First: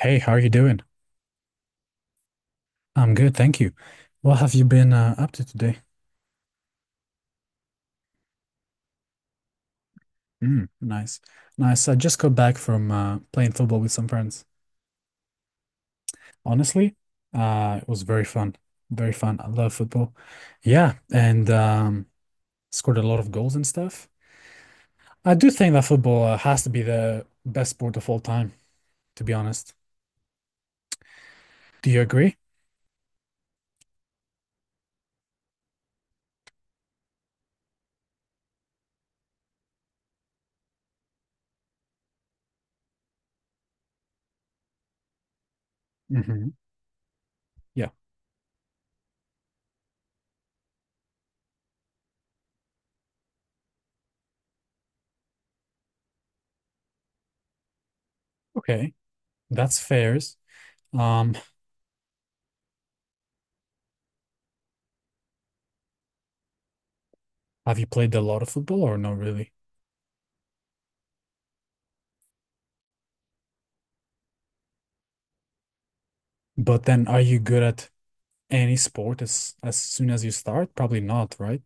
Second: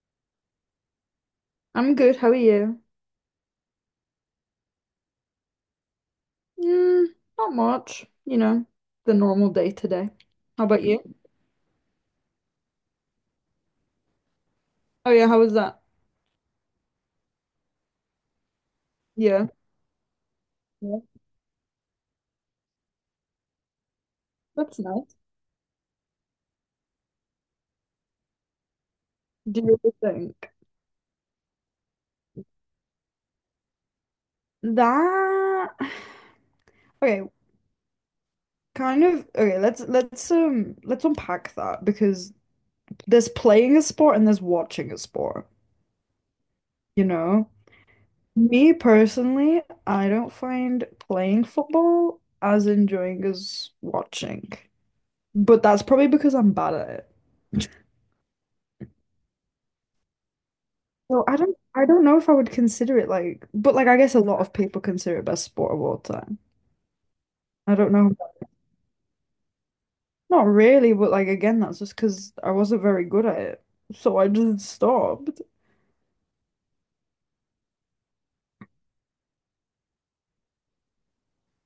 Hey, how are you doing? I'm good. How are you? I'm good, thank you. What have you been up to today? Mm, not much, you know, the normal day today. How Mm, about you? nice, nice. I just got back from playing football with some friends. Oh yeah, how was that? Honestly, it was very fun, very fun. I Yeah. love football. Yeah, Yeah, and scored a lot of goals and stuff. that's nice. I do think that football has to be the best sport of all time, to be Do honest. you really think Do you agree? that? Okay, kind of. Okay, let's unpack that because there's playing a sport and there's watching a sport, Hmm. you know? Yeah. Me personally, I don't find playing football as enjoying as watching. But that's probably because I'm bad at it. Okay, that's fair. Well, Um, I don't know if I would consider it like but like I guess a lot of people consider it best sport of all time. I have you don't played know. a lot of football or not really? Not really, but like again, that's just because I wasn't very good at it. So I just stopped. But then, are you good at any sport as soon as you start? Probably not, right?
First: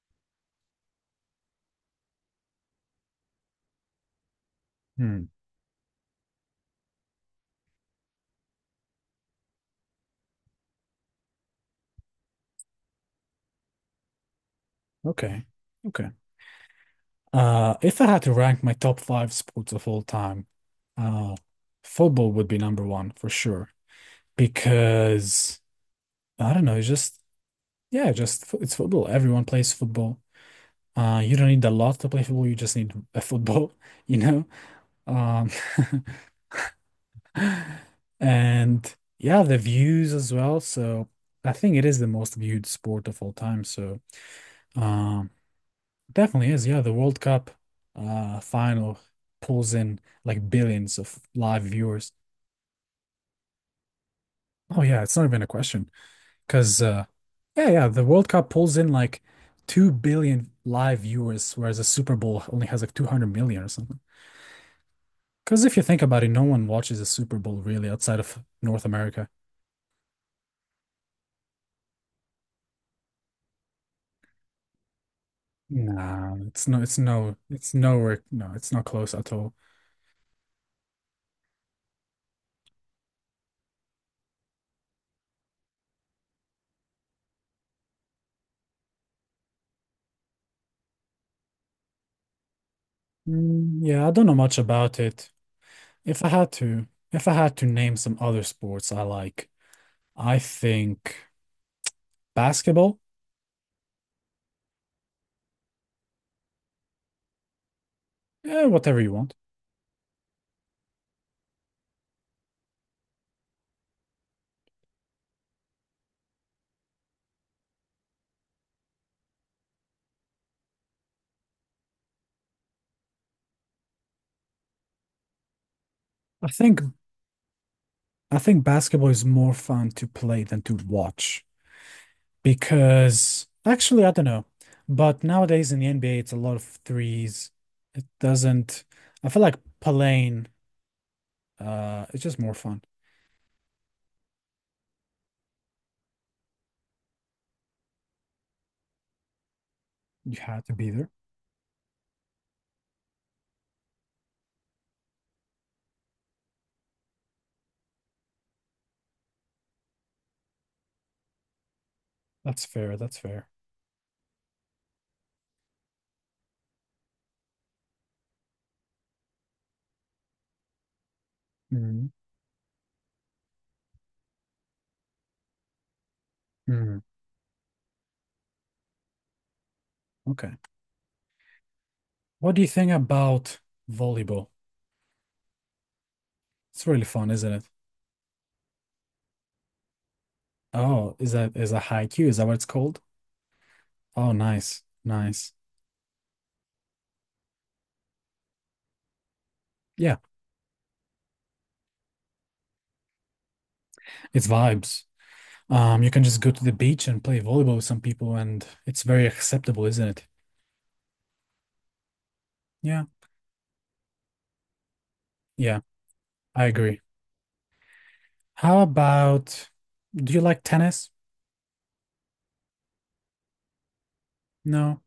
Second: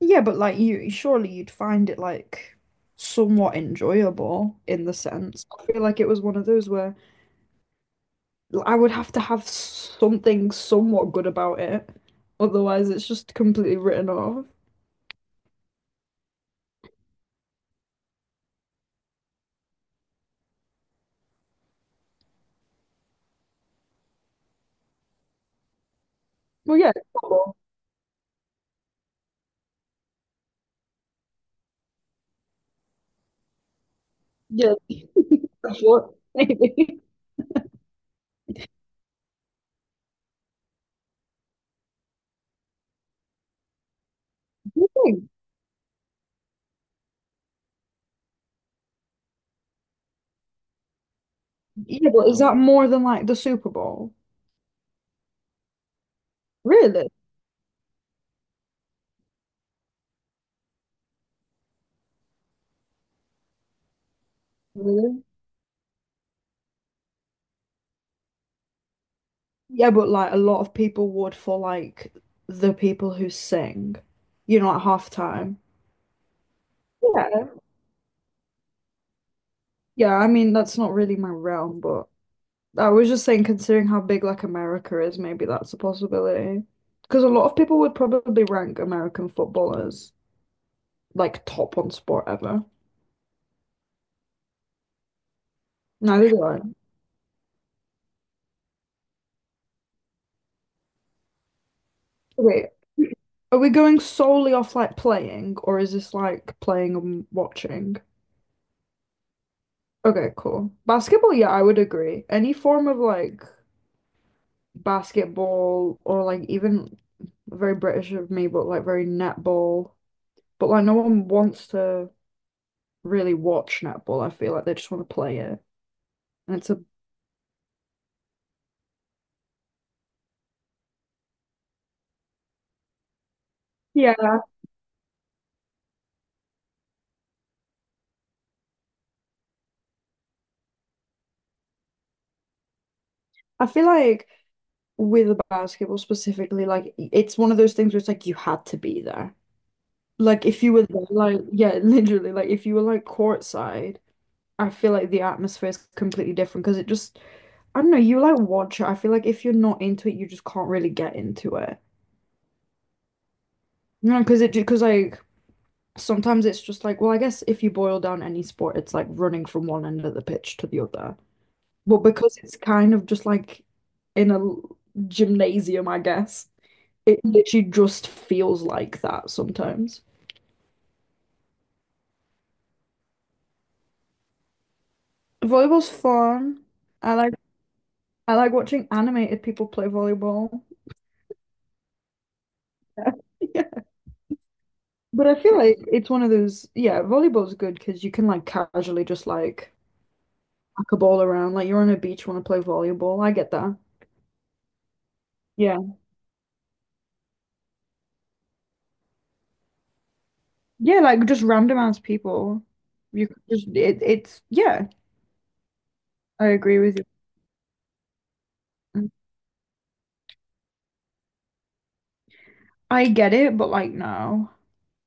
Yeah, but like you surely you'd find it like somewhat enjoyable in the Hmm. sense. I feel like it was one of those where I would have to have something somewhat good about it. Otherwise it's just completely written off. Okay. Okay. If I had to rank my top 5 sports of all time, uh, football would be number one for sure because I don't know, Well it's yeah, just football. yeah, it's football. Everyone plays football. You don't need a lot to play football. You just need a football, you know. Yeah, Um, that's what maybe. and yeah, the views as well. So I think it is the most viewed sport of all time. So. Um, Definitely is. Yeah, the World Cup final pulls in like billions of live Yeah, viewers. but is that more than like the Super Bowl? Oh yeah, it's not even a question. 'Cause Really? yeah, the World Cup pulls in like 2 billion live viewers whereas the Super Bowl only has like 200 million or something. Really? 'Cause if you think about it, no one watches the Super Bowl really outside of North America. Yeah, but like a lot of people would for like the people who sing, you know, at halftime. Nah, it's no it's no Yeah. it's nowhere no, it's not close at all. Yeah, I mean, that's not really my realm, but I was just saying, considering how big like America is, maybe that's a possibility. Because a lot of people would probably rank American football as like top one sport ever. Mm, yeah, I don't know much about it. If Neither I do had I. to if I had to name some other sports I like I think Wait, basketball, are we going solely off like playing, or is this like playing and watching? yeah, whatever you want. Okay, cool. Basketball, yeah, I would agree. Any form of like basketball or like even very British of me, but like very netball. But like no one wants to really watch netball. I feel like they just want to play it. I And it's think a I think basketball is more fun to play than to watch because actually I don't yeah. know, but nowadays in the NBA it's a lot of threes. It doesn't. I feel like playing. It's just more fun. I feel like with basketball specifically, like it's one of those things where it's like you had to be there. You Like if have you to were be there, there. like yeah, literally, like if you were like courtside, I feel like the atmosphere is completely different because it just I don't know, you like watch it. I feel like if you're not into it, you just can't really get into it. That's fair. That's fair. You know, because it because like sometimes it's just like, well, I guess if you boil down any sport, it's like running from one end of the pitch to the other. But Mhm. because it's kind of just like in a gymnasium, I guess, Mhm. it literally just feels like that sometimes. Okay. What do you think about volleyball? Volleyball's fun. It's really I fun, like isn't it? I like watching animated people play volleyball. Oh, is that is a haiku? Is that what it's called? Yeah. Yeah. Oh, nice, But I nice. feel like it's one of those, yeah, volleyball's good because you can like casually just like Yeah, pack a ball around, like you're on a beach, you want to play volleyball. I get that. it's vibes. Yeah. You can just go to the beach and play volleyball with some people, and it's very acceptable, isn't it? Yeah, like just random ass people. Yeah, You could just it, it's yeah, yeah, I I agree with agree. How you. about, do you like tennis? I get it, but like no. No.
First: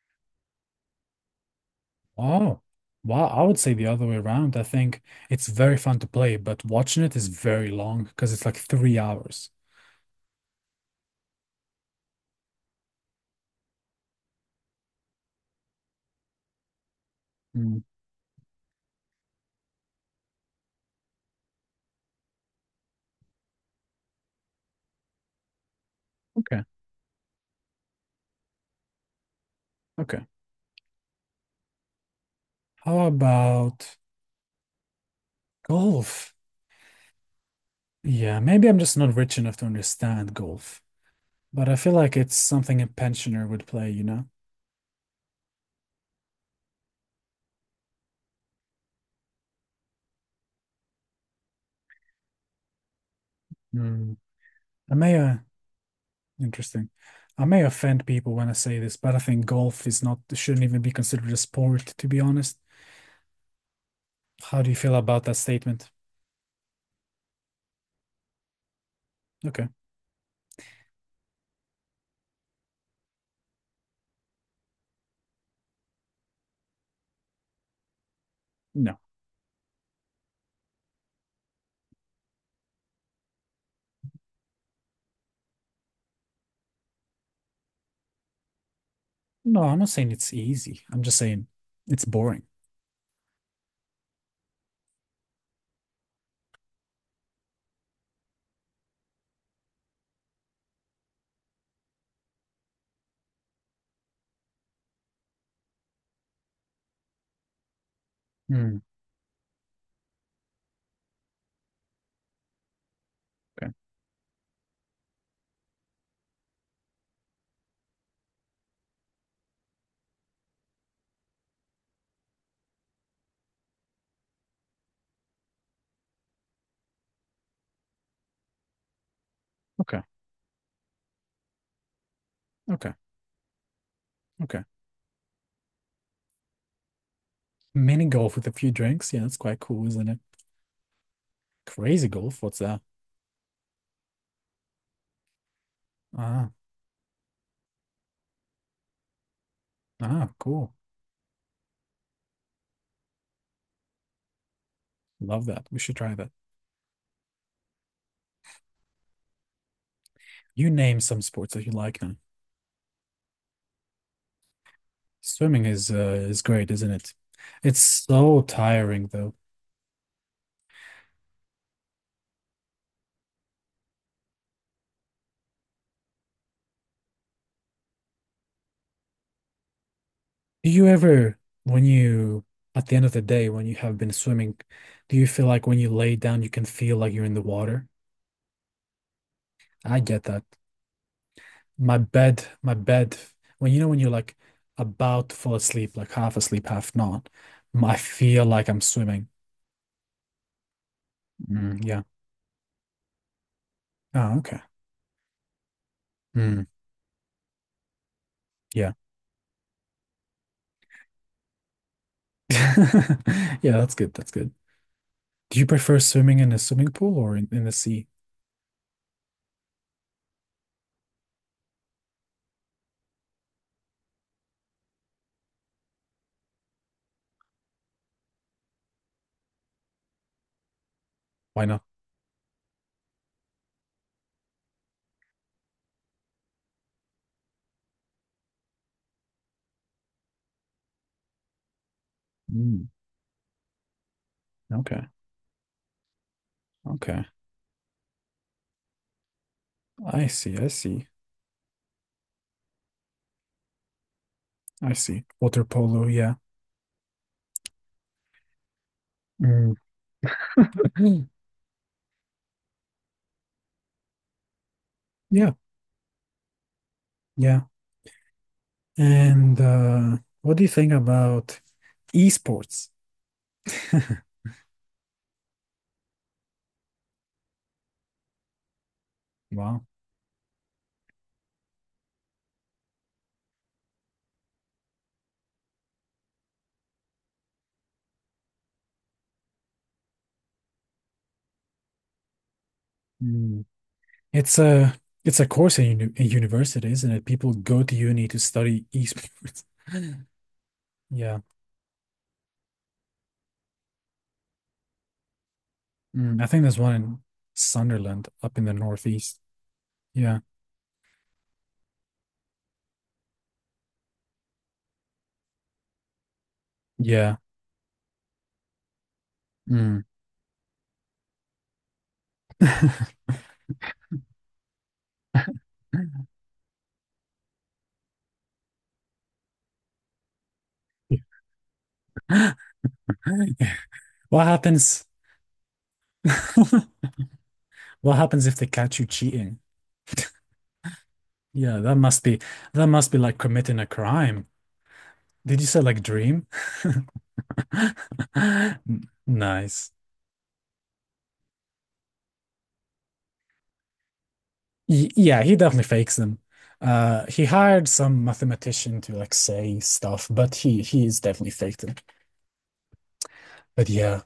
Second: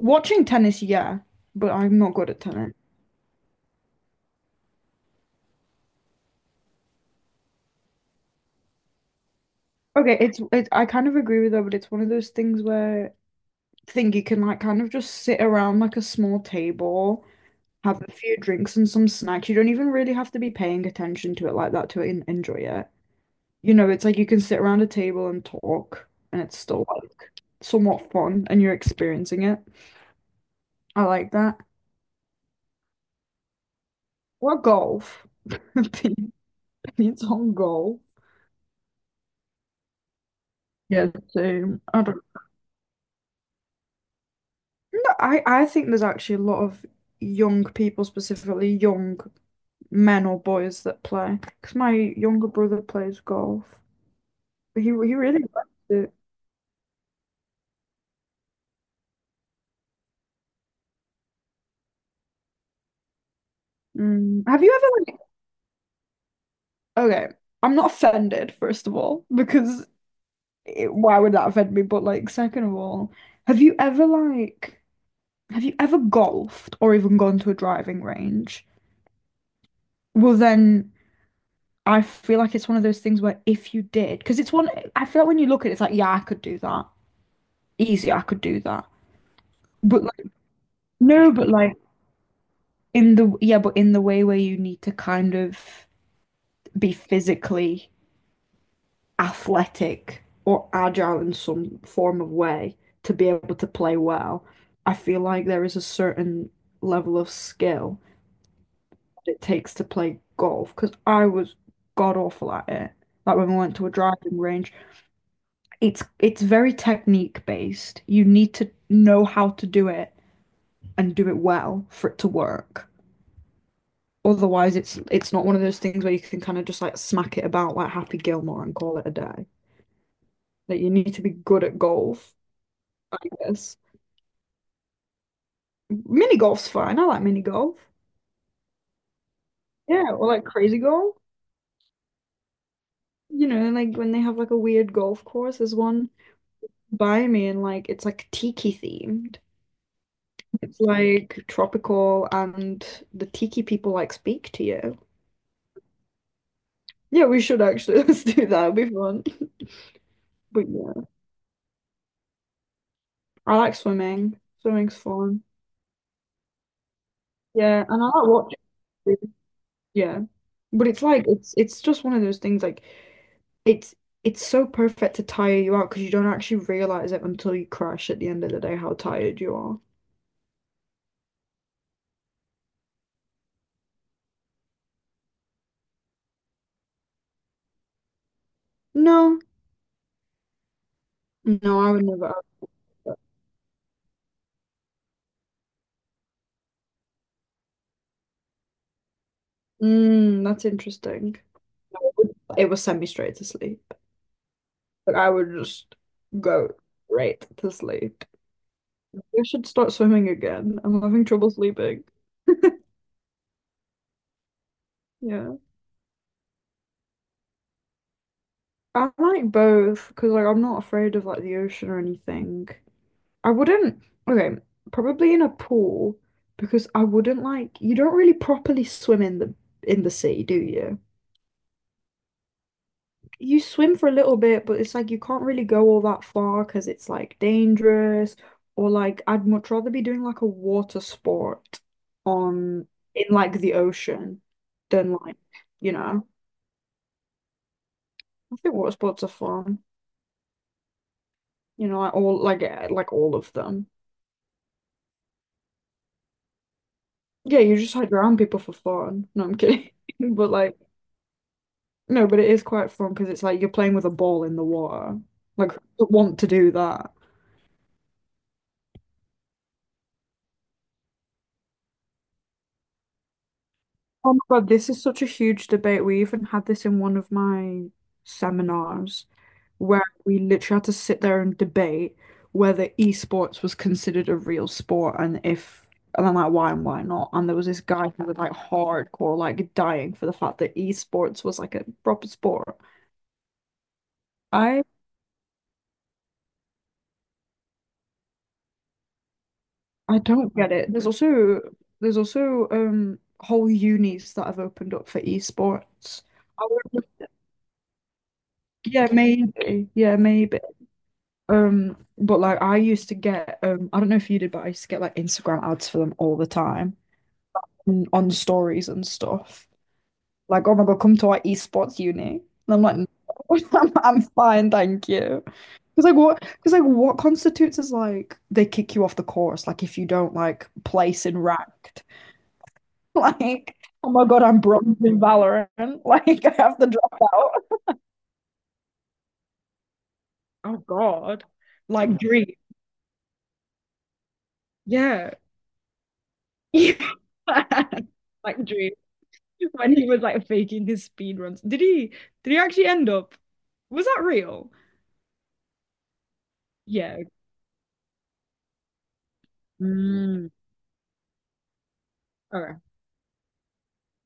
Watching tennis, yeah, but I'm not good at Oh, tennis. wow. I would say the other way around. I think it's very fun to play, but watching it is very long because it's like 3 hours. Okay, it's it, I kind of agree with her, but it's one of those things where I think you can like kind of just sit around like a small table, Mm, have a few drinks and some snacks. You don't even really have to be paying attention to it like that to enjoy it. You know, it's like you can sit around a table and talk, and it's okay, still like somewhat fun, and you're experiencing it. okay. I like that. How about Or golf. golf. Opinions on golf. Yeah, maybe I'm just not rich enough to understand golf, Yeah, but I same. feel I like don't. it's something a pensioner would play, you know? No, I think there's actually a lot of young people, specifically young men or boys that play. Because my younger brother plays golf. Hmm. He I may, really likes it. interesting. I may offend people when I say this, but I think golf is not, shouldn't even be considered a sport, to be honest. Mm. How Have do you you ever feel like? about that statement? Okay, I'm not offended, first of all, Okay. because it- why would that offend me? But like, second of all, have you ever like have you ever golfed or even gone to a driving range? No. Well, then I feel like it's one of those things where if you did, because it's one I feel like when you look at it, it's like, yeah, I could do that. Easy, I could do that. No, I'm not But saying like it's easy. I'm just no, saying but like it's boring. in the yeah, but in the way where you need to kind of be physically athletic or agile in some form of way to be able to play well. I feel like there is a certain level of skill Hmm. that it takes to play golf because I was god awful at it. Like when we Okay. went to a driving range, it's very technique based. You need to know how to do it and do it well for it to work. Otherwise, it's not one of those things where you can kind of just like smack it about like Happy Gilmore and call it a day. Okay. Like you need to be good at golf, Okay. I guess. Okay. Mini golf's fine. I like mini golf. Mini golf with a few drinks. Yeah, that's quite cool, isn't Yeah, it? or like crazy golf. Crazy golf. What's that? You know, like when they have like a weird golf course, there's one Ah, by me and like it's like tiki themed. ah, cool. It's like tropical and the tiki people like speak to you. Love that. We should try that. Yeah, we should actually let's do that. It'll be fun. But You yeah, name some sports that you like now. I like swimming. Swimming's fun. Swimming is great, isn't it? It's Yeah, and I like so tiring watching. though. Yeah. But it's like it's just one of those things like it's so perfect to tire you out because you don't actually realize it until you crash at the end of the day how tired you are. Do you ever, when you, at the end of the day, when you have been swimming, do you feel like when you lay down, you can feel like you're in the water? No, I get that. no, I My would never ask bed, my bed, that. when you know, when you're like about to fall asleep, like half asleep, half not, I feel like I'm swimming. Mm, that's interesting. Mm, No, yeah. it would it would send me straight to sleep. Oh, okay. Like I would just Mm, go straight to sleep. yeah. I should start swimming again. I'm having trouble sleeping. Yeah, that's good. That's good. Yeah, Do you prefer swimming in a swimming pool or in the sea? I like both because like I'm not afraid of like the ocean or anything. I wouldn't, okay, probably in a pool because I wouldn't like you don't really properly swim in the sea, do you? Why not? You swim for a little bit, but it's like you can't really go all that far because it's like dangerous or like I'd much rather be doing like a water sport Mm, on in like the ocean okay. than like, you know, Okay. I think water sports are fun. I see. I see. You know, like all like eh, like all of them. I see. Water polo. Yeah. Yeah, you just hide around people for fun. No, I'm Mm. kidding. But like no, but it is quite fun because it's like you're playing with a ball in the water. Yeah. Like, who would want to do that? Yeah. And what do you think about esports? Oh my God, this is such a huge debate. We even had this in one of my seminars Wow. where we literally had to sit there and debate whether esports was considered a real sport and if, and then like why and why not. And there was this guy who was like hardcore, like dying for the fact that esports was like a proper sport. Mm. It's I a it's a course in university, isn't it? People go to uni to study esports. I don't get it. Yeah. There's also whole unis that have opened up for esports. Mm, I think I there's one would, in Sunderland up in the yeah, northeast. maybe. Yeah, Yeah. maybe. But like I used to get I don't know if you did, but I used to get like Instagram ads for them all the time Yeah. On stories and stuff. Mm. Like, oh my God, come to our esports uni. And I'm like, "No, I'm fine, thank you. Because like what? Because like what constitutes as like they kick you off the course? Like if you don't like place in ranked. Like, oh my God, What I'm bronze happens? in Valorant. Like, I have to drop out. What happens if they catch you cheating? Oh God. Yeah, Like Dream. that must be like committing a crime. Yeah. Did you say like dream? Like Dream. N- nice. When he was like faking his speed runs. Did he actually end up? Was that real? Y yeah, he definitely fakes them. Yeah. He hired some mathematician to like say stuff, Mm. but he is definitely faked them. Okay. But yeah,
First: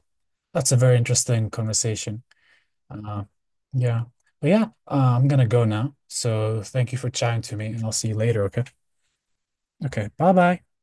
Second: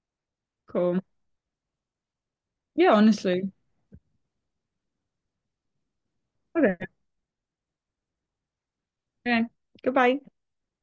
that's a very Cool. interesting conversation. Yeah, Uh, honestly. yeah, I'm gonna go now. So Okay. thank you for chatting to me, and I'll see you later. Okay. Okay. Okay. Goodbye. Bye bye.